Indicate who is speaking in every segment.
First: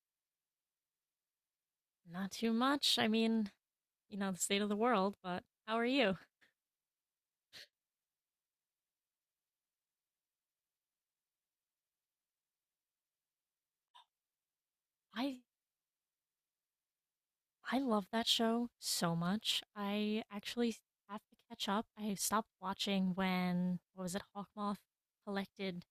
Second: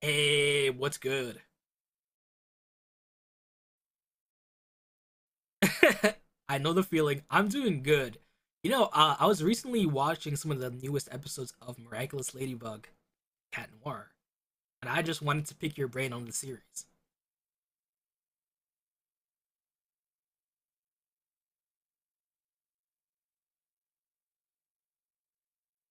Speaker 1: Hey, what's good?
Speaker 2: Not too much. The state of the world, but how are you?
Speaker 1: I know the feeling. I'm doing good. I was recently watching some of the newest episodes of Miraculous Ladybug Cat Noir, and I just
Speaker 2: I
Speaker 1: wanted to pick your brain on the series.
Speaker 2: I love that show so much. I actually have to catch up. I stopped watching when what was it, Hawkmoth collected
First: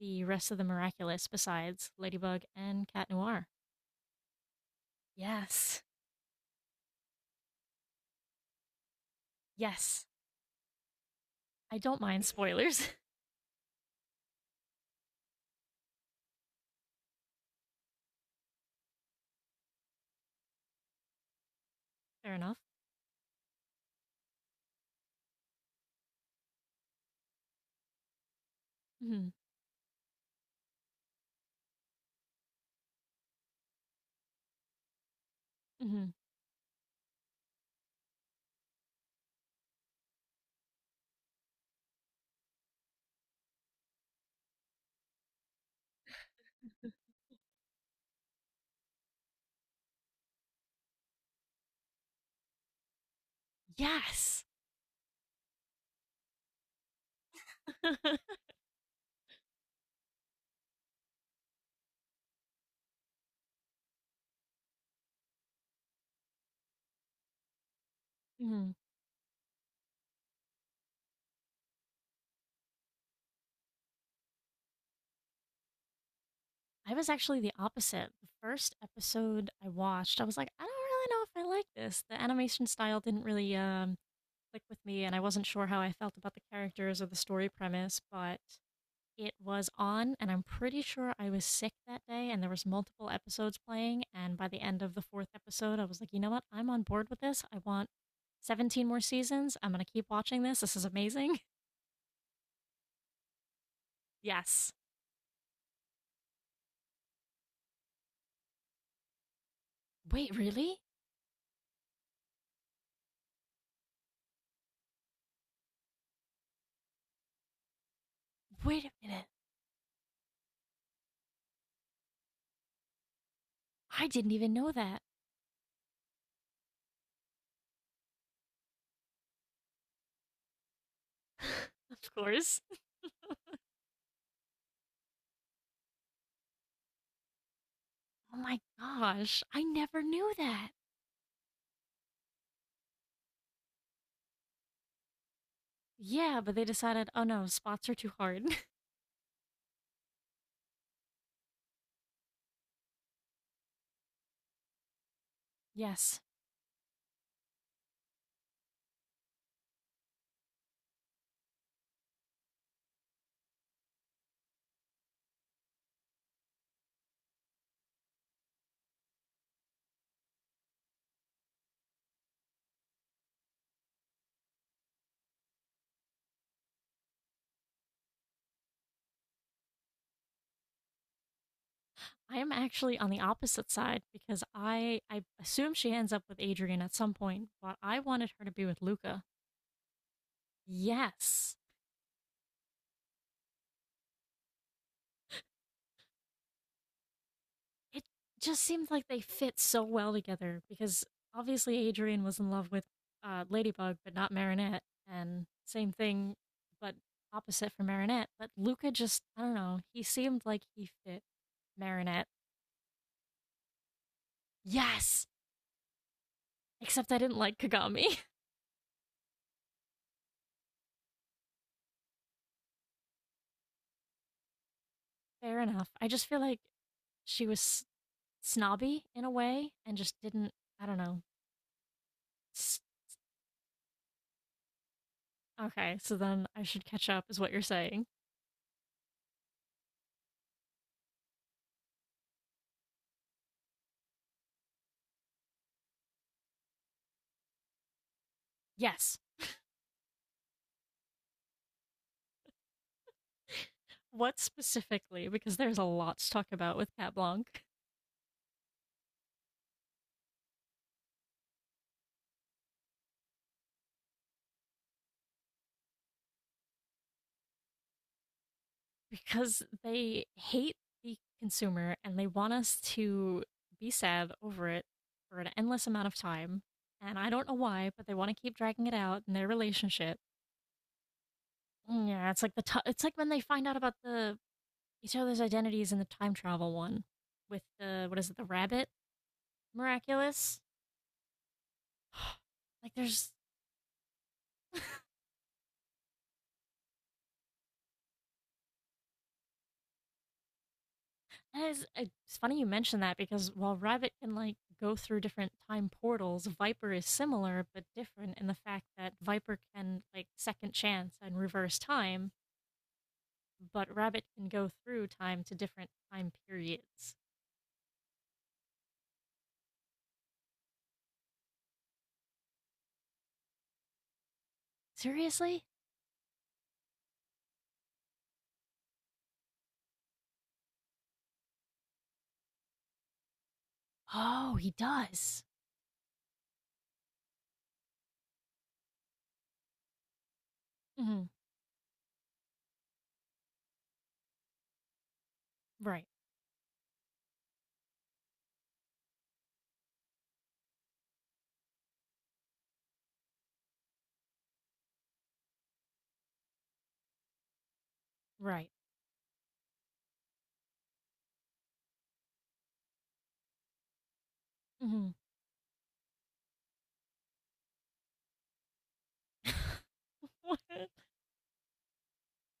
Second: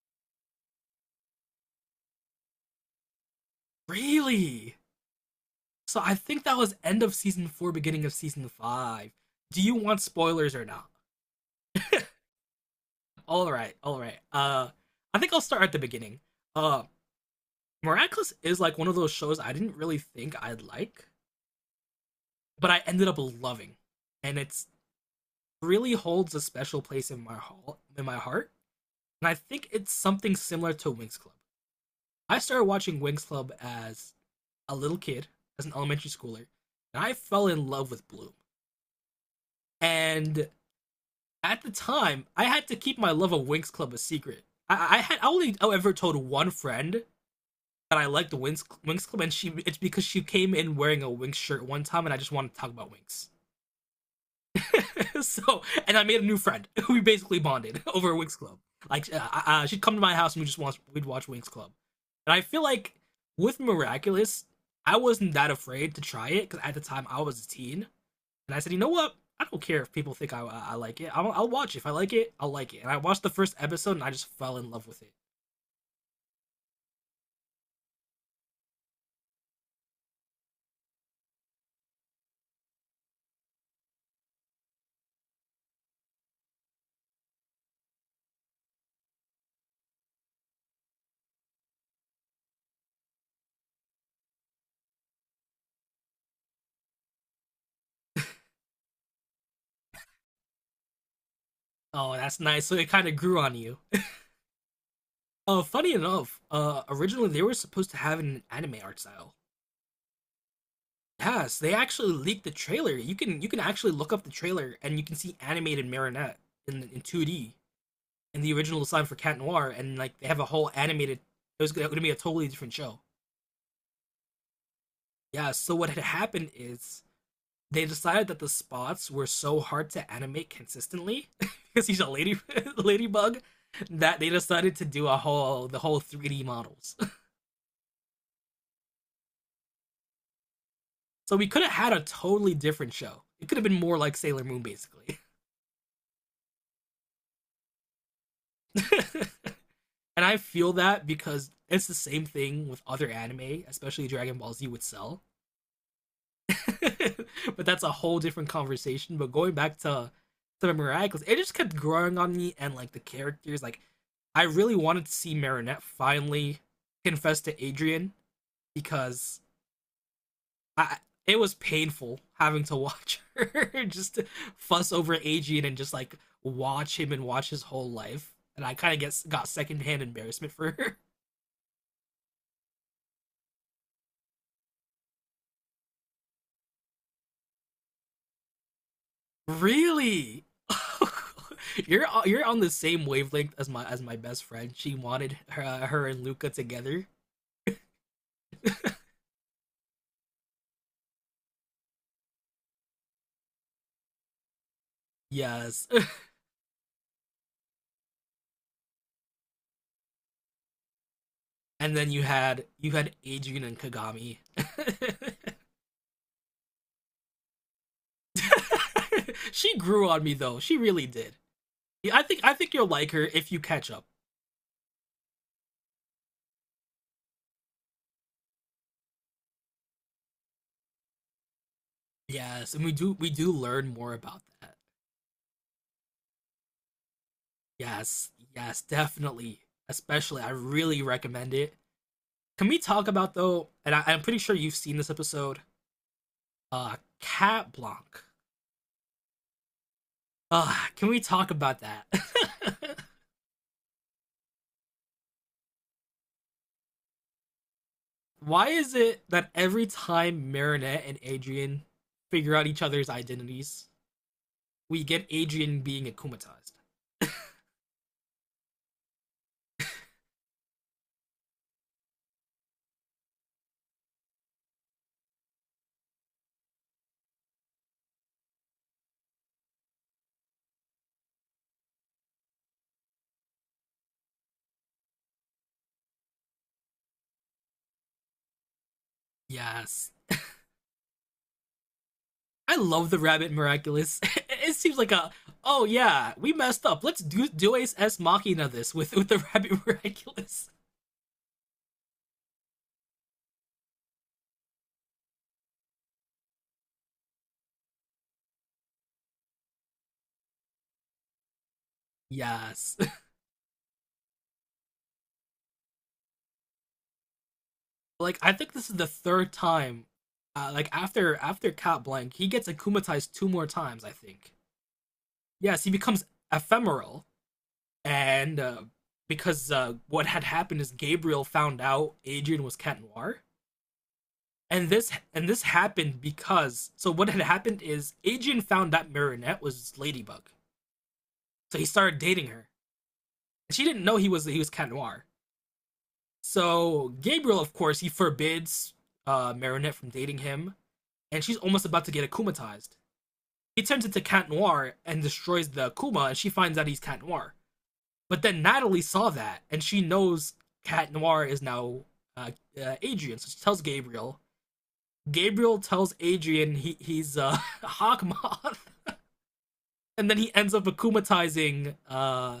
Speaker 2: the rest of the Miraculous besides Ladybug and Cat Noir.
Speaker 1: Really?
Speaker 2: Yes.
Speaker 1: So I think that was end of season 4, beginning of season 5. Do you want
Speaker 2: Yes,
Speaker 1: spoilers or not?
Speaker 2: I don't mind spoilers.
Speaker 1: All right, all right. I think I'll start at the beginning. Uh, Miraculous is like one of those shows I didn't really think I'd like,
Speaker 2: Fair enough.
Speaker 1: but I ended up loving, and it's really holds a special place in my heart, and
Speaker 2: Hmm.
Speaker 1: I think it's something similar to Wings Club. I started watching Wings Club as a little kid, as an
Speaker 2: Hmm.
Speaker 1: elementary schooler, and I fell in love with Bloom. And at the time, I had to keep my love of Wings Club a secret. I only ever told one friend that I liked the Wings Club, and she it's because she came in wearing a Wings shirt one time, and I just wanted to talk about Wings.
Speaker 2: Yes.
Speaker 1: And I made a new friend. We basically bonded over Winx Club. Like, she'd come to my house and we'd watch Winx Club. And I feel like with Miraculous, I wasn't that afraid to try it because at the time I was a teen, and I said,
Speaker 2: Mhm.
Speaker 1: you know what? I don't care if people think I like it. I'll watch it if I like it. I'll like it. And I watched the first episode and I just fell in love with it.
Speaker 2: I was actually the opposite. The first episode I watched, I was like, I don't really know if I like this. The animation style didn't really click with me, and I wasn't sure how I felt about the characters or the story premise, but it was on, and I'm pretty sure I was sick that day, and there was multiple episodes playing, and by the end of the fourth episode, I was like, you know what? I'm on board with this. I want 17 more seasons. I'm going to keep watching this. This is amazing.
Speaker 1: Oh, that's nice. So it kind of grew on you.
Speaker 2: Yes.
Speaker 1: Funny enough, originally they were supposed to have an anime art style.
Speaker 2: Wait, really?
Speaker 1: Yes, they actually leaked the trailer. You can actually look up the trailer and you can see animated Marinette in 2D in the original
Speaker 2: Wait a
Speaker 1: design for
Speaker 2: minute.
Speaker 1: Cat Noir, and like they have a whole animated. It was going to be a totally different show.
Speaker 2: I didn't even know that.
Speaker 1: Yeah. So what had happened is they decided that the spots were so hard to animate consistently because he's a
Speaker 2: Of
Speaker 1: lady
Speaker 2: course.
Speaker 1: ladybug that they decided to do a whole the whole 3D models.
Speaker 2: Oh my gosh, I never knew that.
Speaker 1: So we could have had a totally different show. It could have been more like Sailor Moon, basically.
Speaker 2: Yeah, but they decided, oh no, spots are too hard.
Speaker 1: And I feel that because it's the same thing with other anime, especially Dragon Ball Z with Cell.
Speaker 2: Yes.
Speaker 1: But that's a whole different conversation. But going back to Miracles, it just kept growing on me and like the characters. Like I really wanted to see Marinette finally confess to Adrian because I it was painful having to watch her just fuss over Adrian and just like watch him and watch his whole life. And I kind of get got secondhand embarrassment for her.
Speaker 2: I am actually on the opposite side because I assume she ends up with Adrian at some point, but I wanted her to be with Luca.
Speaker 1: Really?
Speaker 2: Yes.
Speaker 1: You're on the same wavelength as my best friend. She wanted her and Luca together.
Speaker 2: It just seemed like they fit so well together because obviously Adrian was in love with Ladybug but not Marinette, and
Speaker 1: Yes.
Speaker 2: same thing but opposite for Marinette, but Luca just, I don't know, he seemed like he fit
Speaker 1: And then you
Speaker 2: Marinette.
Speaker 1: had you had Adrian and Kagami.
Speaker 2: Yes. Except I didn't like Kagami.
Speaker 1: She grew on me though. She really did. Yeah, I think you'll like her if you catch up.
Speaker 2: Fair enough. I just feel like she was snobby in a way and just didn't, I don't know.
Speaker 1: Yes, and we do learn more about that.
Speaker 2: Okay, so then I should catch up, is what you're saying.
Speaker 1: Yes, yes, definitely. Especially, I really recommend it. Can we talk about though? And I'm pretty sure you've seen this episode, Cat Blanc.
Speaker 2: Yes.
Speaker 1: Can we talk about that?
Speaker 2: What specifically? Because there's a lot to talk about with Cat Blanc.
Speaker 1: Why is it that every time Marinette and Adrian figure out each other's identities, we get Adrian being akumatized?
Speaker 2: Because they hate the consumer and they want us to be sad over it for an endless amount of time. And I don't know why, but they want to keep dragging it out in their relationship. Yeah, it's like it's like when they find out about the each other's identities in the time travel one with the, what is it, the rabbit
Speaker 1: Yes.
Speaker 2: miraculous.
Speaker 1: I
Speaker 2: Like
Speaker 1: love the
Speaker 2: there's,
Speaker 1: Rabbit Miraculous. It seems like a, oh yeah, we messed up. Let's do Dues S Machina this with the Rabbit Miraculous.
Speaker 2: and it's, funny you mention that because while rabbit can like go through different time portals, viper is similar but different in the fact that viper can like second chance and reverse time,
Speaker 1: Yes.
Speaker 2: but rabbit can go through time to different time periods.
Speaker 1: Like I think this is the third time, like after Cat Blanc, he gets akumatized two more times, I think.
Speaker 2: Seriously?
Speaker 1: Yes, he becomes Ephemeral, and because what had happened is Gabriel found out Adrian was Cat Noir,
Speaker 2: Oh, he
Speaker 1: and this
Speaker 2: does?
Speaker 1: and this happened because, so what had happened is Adrian found out Marinette was Ladybug,
Speaker 2: Hmm.
Speaker 1: so he started dating her, and she didn't know he was Cat Noir.
Speaker 2: Right.
Speaker 1: So Gabriel, of course, he forbids Marinette from dating him, and she's almost about to get akumatized. He turns into Cat Noir and destroys the Akuma, and she finds out he's Cat Noir. But then
Speaker 2: Right.
Speaker 1: Natalie saw that, and she knows Cat Noir is now uh, Adrian, so she tells Gabriel.
Speaker 2: Hmm.
Speaker 1: Gabriel tells Adrian he's Hawkmoth, and then he ends up akumatizing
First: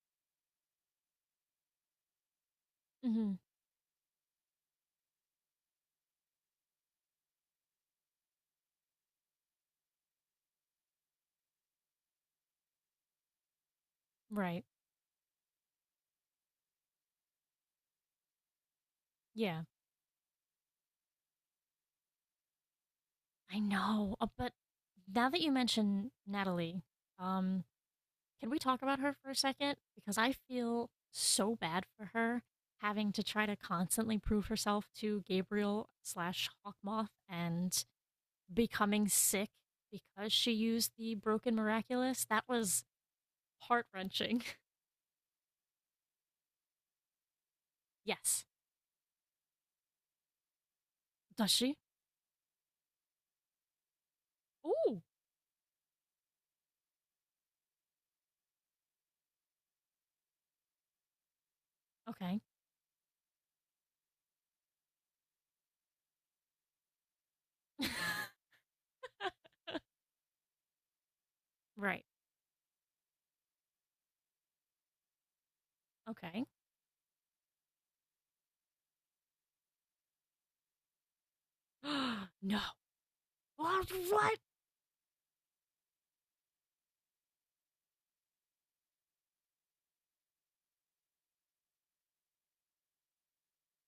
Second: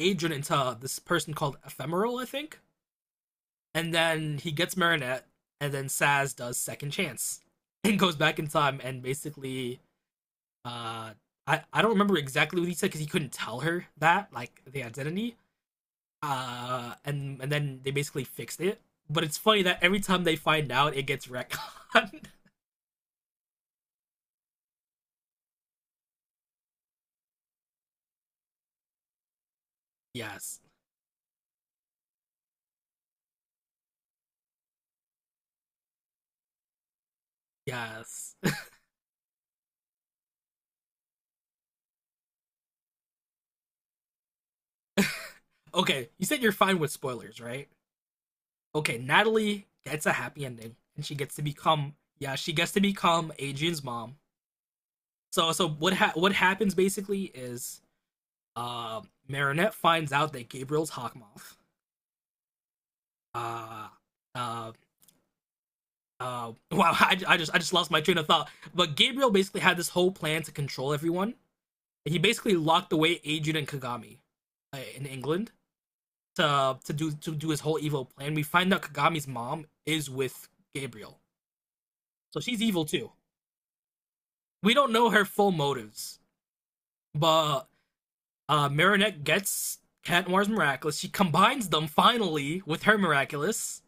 Speaker 1: Adrian into this person called Ephemeral, I think.
Speaker 2: Hmm.
Speaker 1: And then he gets Marinette, and then Saz does Second Chance and goes back in time and basically uh, I don't remember exactly what he said because he couldn't tell her that, like
Speaker 2: Right.
Speaker 1: the identity. And then they basically fixed it. But it's funny
Speaker 2: Yeah,
Speaker 1: that every time they find out, it gets retconned.
Speaker 2: I know, but now that you mention Natalie, um, can we talk about her for a second? Because I
Speaker 1: Yes,
Speaker 2: feel so bad for her having to try to constantly prove herself to Gabriel slash Hawkmoth, and
Speaker 1: yes.
Speaker 2: becoming sick because she used the broken miraculous. That was heart wrenching.
Speaker 1: Okay, you said you're fine with spoilers, right?
Speaker 2: Yes.
Speaker 1: Okay, Natalie gets a happy ending, and she gets to
Speaker 2: Does she?
Speaker 1: become, yeah, she gets to become Adrian's mom.
Speaker 2: Ooh.
Speaker 1: So what what happens basically is uh, Marinette finds out that Gabriel's Hawkmoth.
Speaker 2: Okay.
Speaker 1: Uh, uh, wow, I just lost my train of thought. But Gabriel basically had this whole plan to control everyone.
Speaker 2: Right.
Speaker 1: He basically locked away Ajun and Kagami in England
Speaker 2: Okay.
Speaker 1: to do his whole evil plan. We find out Kagami's mom is with Gabriel, so
Speaker 2: No.
Speaker 1: she's evil too.
Speaker 2: What? What?
Speaker 1: We don't know her full motives, but Marinette gets Cat Noir's miraculous. She combines them finally with her miraculous,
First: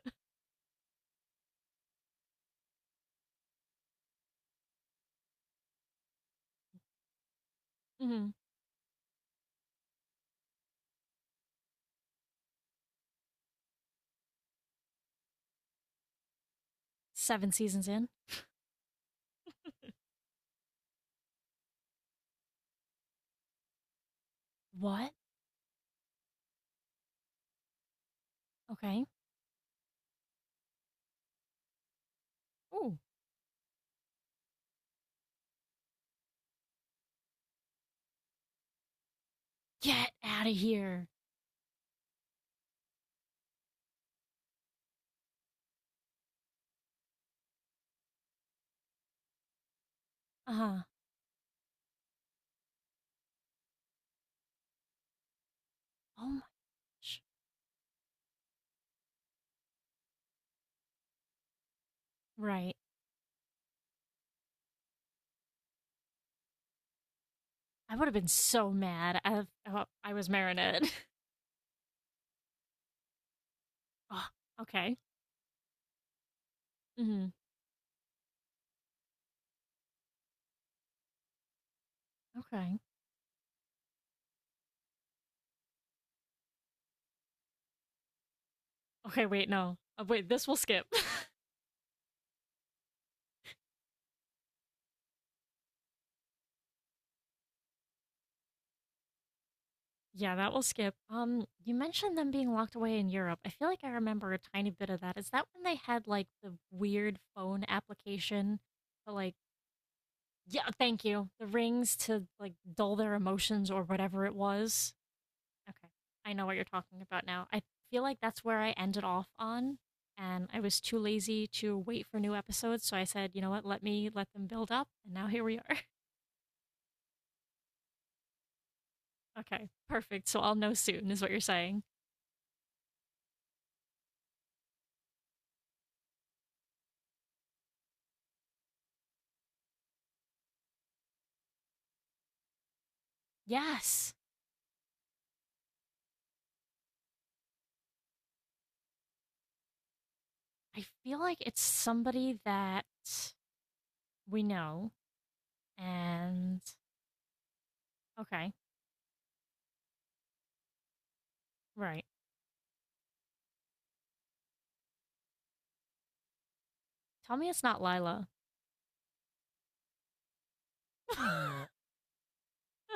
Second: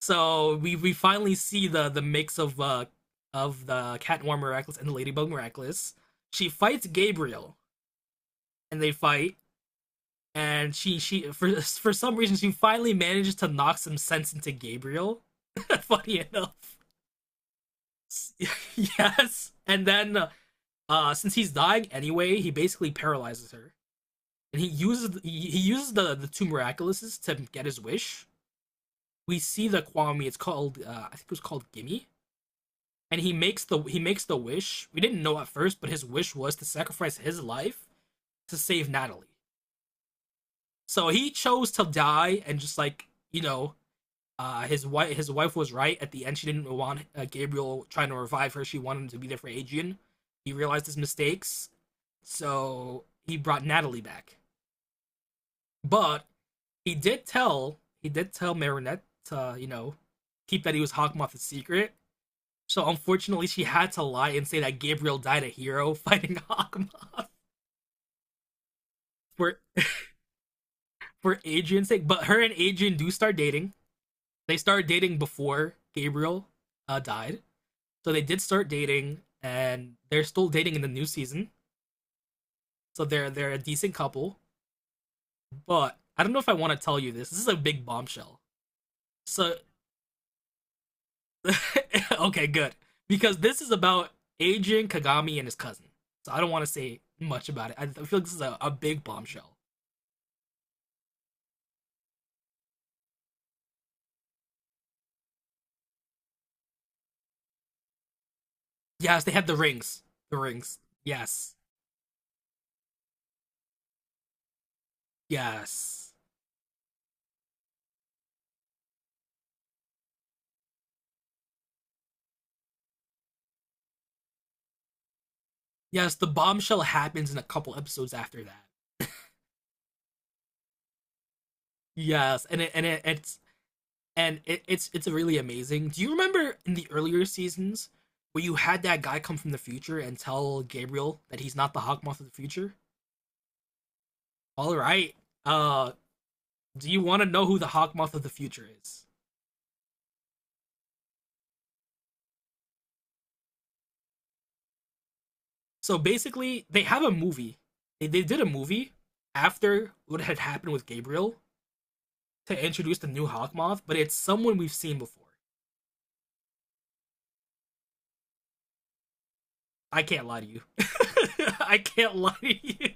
Speaker 1: so we finally see the mix of of the Cat Noir Miraculous and the Ladybug Miraculous. She fights Gabriel,
Speaker 2: Mhm.
Speaker 1: and they fight. And she for some reason she finally manages to knock some sense into Gabriel. Funny enough,
Speaker 2: Seven seasons in.
Speaker 1: yes. And then since he's dying anyway, he basically paralyzes her, and he
Speaker 2: What?
Speaker 1: uses he, he uses the two miraculouses to get his wish.
Speaker 2: Okay.
Speaker 1: We see the Kwame. It's called I think it was called Gimme,
Speaker 2: Oh,
Speaker 1: and he makes the wish. We didn't know at first, but his wish was to sacrifice his life to save Natalie.
Speaker 2: get out of
Speaker 1: So
Speaker 2: here.
Speaker 1: he chose to die and just like you know his wife was right. At the end, she didn't want Gabriel trying to revive her. She wanted him to be there for Adrian. He
Speaker 2: Uh huh.
Speaker 1: realized his mistakes, so he brought Natalie back.
Speaker 2: Oh
Speaker 1: But
Speaker 2: my gosh.
Speaker 1: he did tell Marinette to keep that he was Hawkmoth a secret.
Speaker 2: Right.
Speaker 1: So unfortunately, she had to lie and say that Gabriel died a hero fighting Hawkmoth
Speaker 2: I would have been so mad. I,
Speaker 1: for
Speaker 2: oh, I was marinated.
Speaker 1: for Adrian's sake. But her and Adrian do start dating.
Speaker 2: Oh,
Speaker 1: They started
Speaker 2: okay.
Speaker 1: dating before Gabriel
Speaker 2: Hmm.
Speaker 1: died. So they did start dating, and they're still dating in the new season.
Speaker 2: Okay.
Speaker 1: So they're a decent couple. But I don't know if I want to tell you this. This is a big bombshell.
Speaker 2: Okay. Wait.
Speaker 1: So
Speaker 2: No. Wait. This will skip.
Speaker 1: okay, good, because this is about Agent Kagami and his cousin. So I don't want to say much about it. I feel like this is a big bombshell.
Speaker 2: Yeah, that will skip. You mentioned them being locked away in Europe. I feel like I remember a tiny bit of that. Is that when they had like the weird phone application? But
Speaker 1: Yes, they
Speaker 2: like,
Speaker 1: had the rings. The
Speaker 2: yeah.
Speaker 1: rings.
Speaker 2: Thank you. The
Speaker 1: Yes.
Speaker 2: rings to like dull their emotions or whatever it was. Okay.
Speaker 1: Yes.
Speaker 2: I know what you're talking about now. I feel like that's where I ended off on, and I was too lazy to wait for new episodes, so I said, "You know what? Let me let them build up." And now here we are.
Speaker 1: Yes, the bombshell happens in a couple episodes after that.
Speaker 2: Okay. Perfect. So I'll know soon is what you're saying.
Speaker 1: Yes, and it, it's really amazing. Do you remember in the earlier seasons where you had that guy come from the future and tell Gabriel that he's not the Hawkmoth of the future?
Speaker 2: Yes.
Speaker 1: All right. Uh, do you want to know who the Hawkmoth of the future is?
Speaker 2: I feel like it's somebody that we know
Speaker 1: So
Speaker 2: and
Speaker 1: basically, they have a movie. They did a
Speaker 2: okay.
Speaker 1: movie after what had happened with Gabriel
Speaker 2: Right.
Speaker 1: to introduce the new Hawkmoth, but it's someone we've seen before.
Speaker 2: Tell me it's not Lila.
Speaker 1: I can't lie to you.
Speaker 2: I
Speaker 1: I can't lie to you.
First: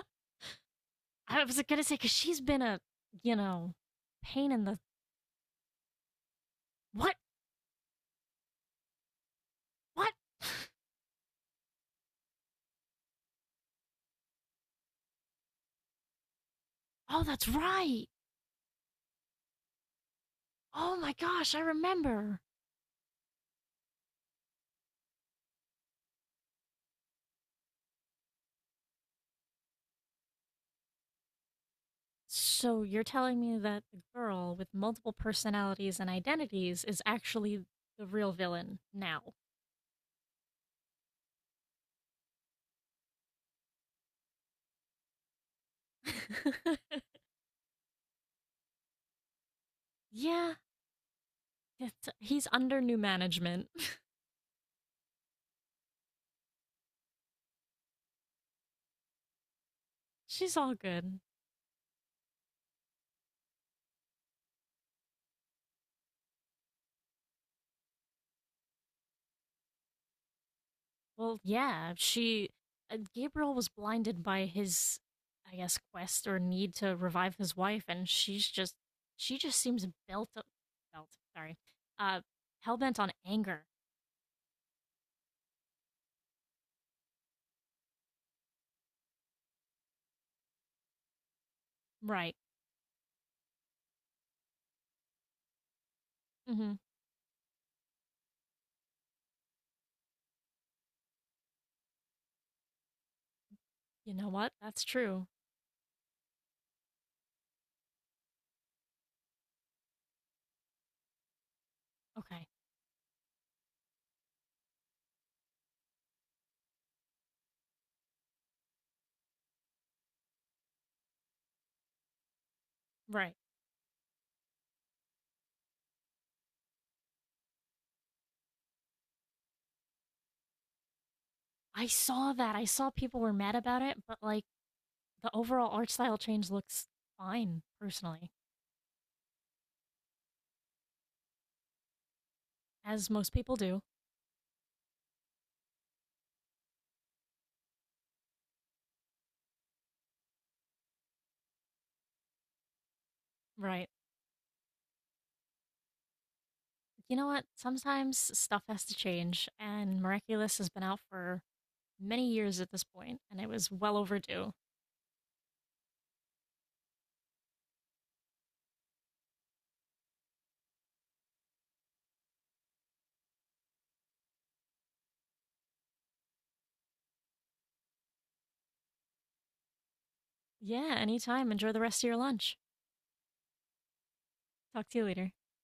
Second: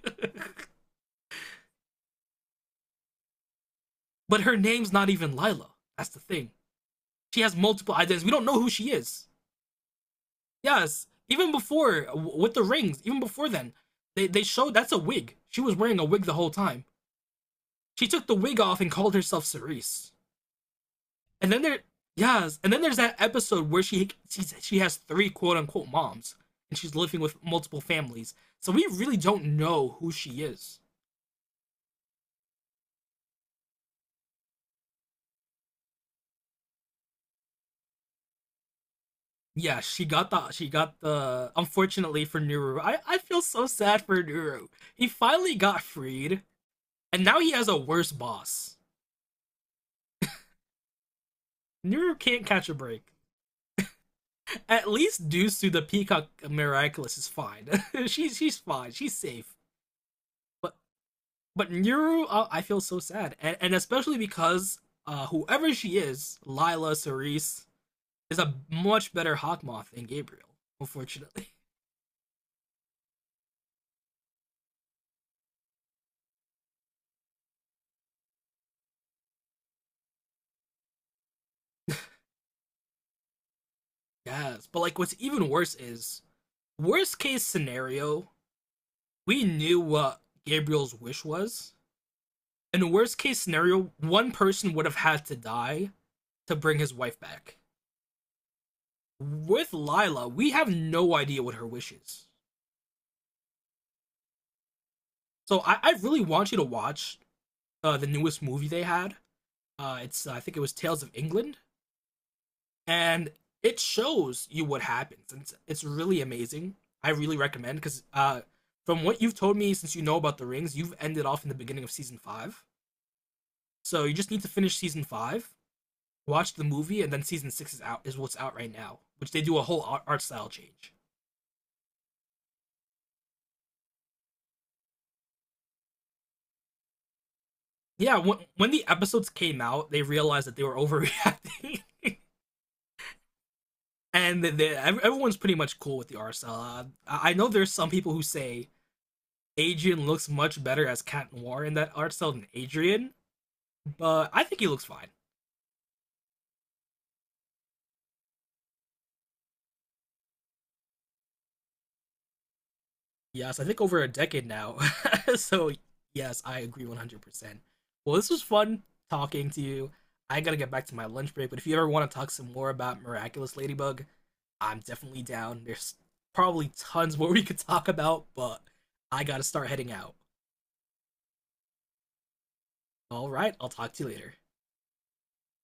Speaker 2: was going to say cuz she's been a, you know,
Speaker 1: But
Speaker 2: pain
Speaker 1: her
Speaker 2: in the—
Speaker 1: name's not even Lila. That's the thing.
Speaker 2: What?
Speaker 1: She has multiple identities. We don't know who she is.
Speaker 2: What?
Speaker 1: Yes, even before with the rings, even before then, they showed that's a wig. She was wearing a wig the whole time.
Speaker 2: Oh, that's right.
Speaker 1: She took the wig off and called herself Cerise.
Speaker 2: Oh my
Speaker 1: And
Speaker 2: gosh, I
Speaker 1: then there,
Speaker 2: remember.
Speaker 1: yes, and then there's that episode where she has three quote unquote moms, and she's living with multiple families. So we really don't know who she is.
Speaker 2: So you're telling me that the girl with multiple personalities and identities is actually the real villain now.
Speaker 1: Yeah, she got the unfortunately for Nuru. I feel so sad for Nuru. He finally got freed, and now he has a worse boss.
Speaker 2: Yeah,
Speaker 1: Nuru
Speaker 2: it's-
Speaker 1: can't
Speaker 2: he's
Speaker 1: catch a
Speaker 2: under new
Speaker 1: break.
Speaker 2: management.
Speaker 1: At least Dusu the Peacock Miraculous is fine. She's fine. She's safe.
Speaker 2: She's all
Speaker 1: But
Speaker 2: good.
Speaker 1: but Nuru, I feel so sad, and especially because whoever she is, Lila Cerise, is a much better Hawkmoth than Gabriel.
Speaker 2: Well,
Speaker 1: Unfortunately,
Speaker 2: yeah, she. Gabriel was blinded by his, I guess, quest or need to revive his wife, and she's just. She just seems built Up, belt, sorry. Uh, hellbent on anger.
Speaker 1: yes. But like, what's even worse is worst case scenario, we knew what Gabriel's wish was.
Speaker 2: Right.
Speaker 1: In worst case scenario, one person would have had to die
Speaker 2: Mm
Speaker 1: to
Speaker 2: hmm.
Speaker 1: bring his wife back. With Lila, we have no idea what her wish is.
Speaker 2: You know what? That's true.
Speaker 1: So I really want you to watch the newest movie they had. It's I think it was Tales of England,
Speaker 2: Okay.
Speaker 1: and it shows you what happens. It's really amazing. I really recommend because from what you've told me since you know about the rings, you've ended off in the beginning of season 5.
Speaker 2: Right.
Speaker 1: So you just need to finish season 5, watch the movie, and then season 6 is out is what's out right now, which they do a whole art style change.
Speaker 2: I saw that. I saw people were mad about it, but like the overall art style change looks fine,
Speaker 1: Yeah,
Speaker 2: personally,
Speaker 1: when the episodes came out, they realized that they were overreacting,
Speaker 2: as most people do.
Speaker 1: and that everyone's pretty much cool with the RSL. I know there's some people who say Adrian looks much better as Cat Noir in that art style than Adrian,
Speaker 2: Right.
Speaker 1: but I think he looks fine.
Speaker 2: You know what? Sometimes stuff has to change, and Miraculous has been out for many years at this point, and it
Speaker 1: Yes, I
Speaker 2: was
Speaker 1: think
Speaker 2: well
Speaker 1: over a decade
Speaker 2: overdue.
Speaker 1: now. So, yes, I agree 100%. Well, this was fun talking to you. I gotta get back to my lunch break, but if you ever want to talk some more about Miraculous Ladybug, I'm definitely down. There's probably tons more we could talk about, but I gotta start heading out.
Speaker 2: Yeah, anytime. Enjoy the rest of your lunch.
Speaker 1: All right, I'll talk to you later.
Speaker 2: Talk to you later.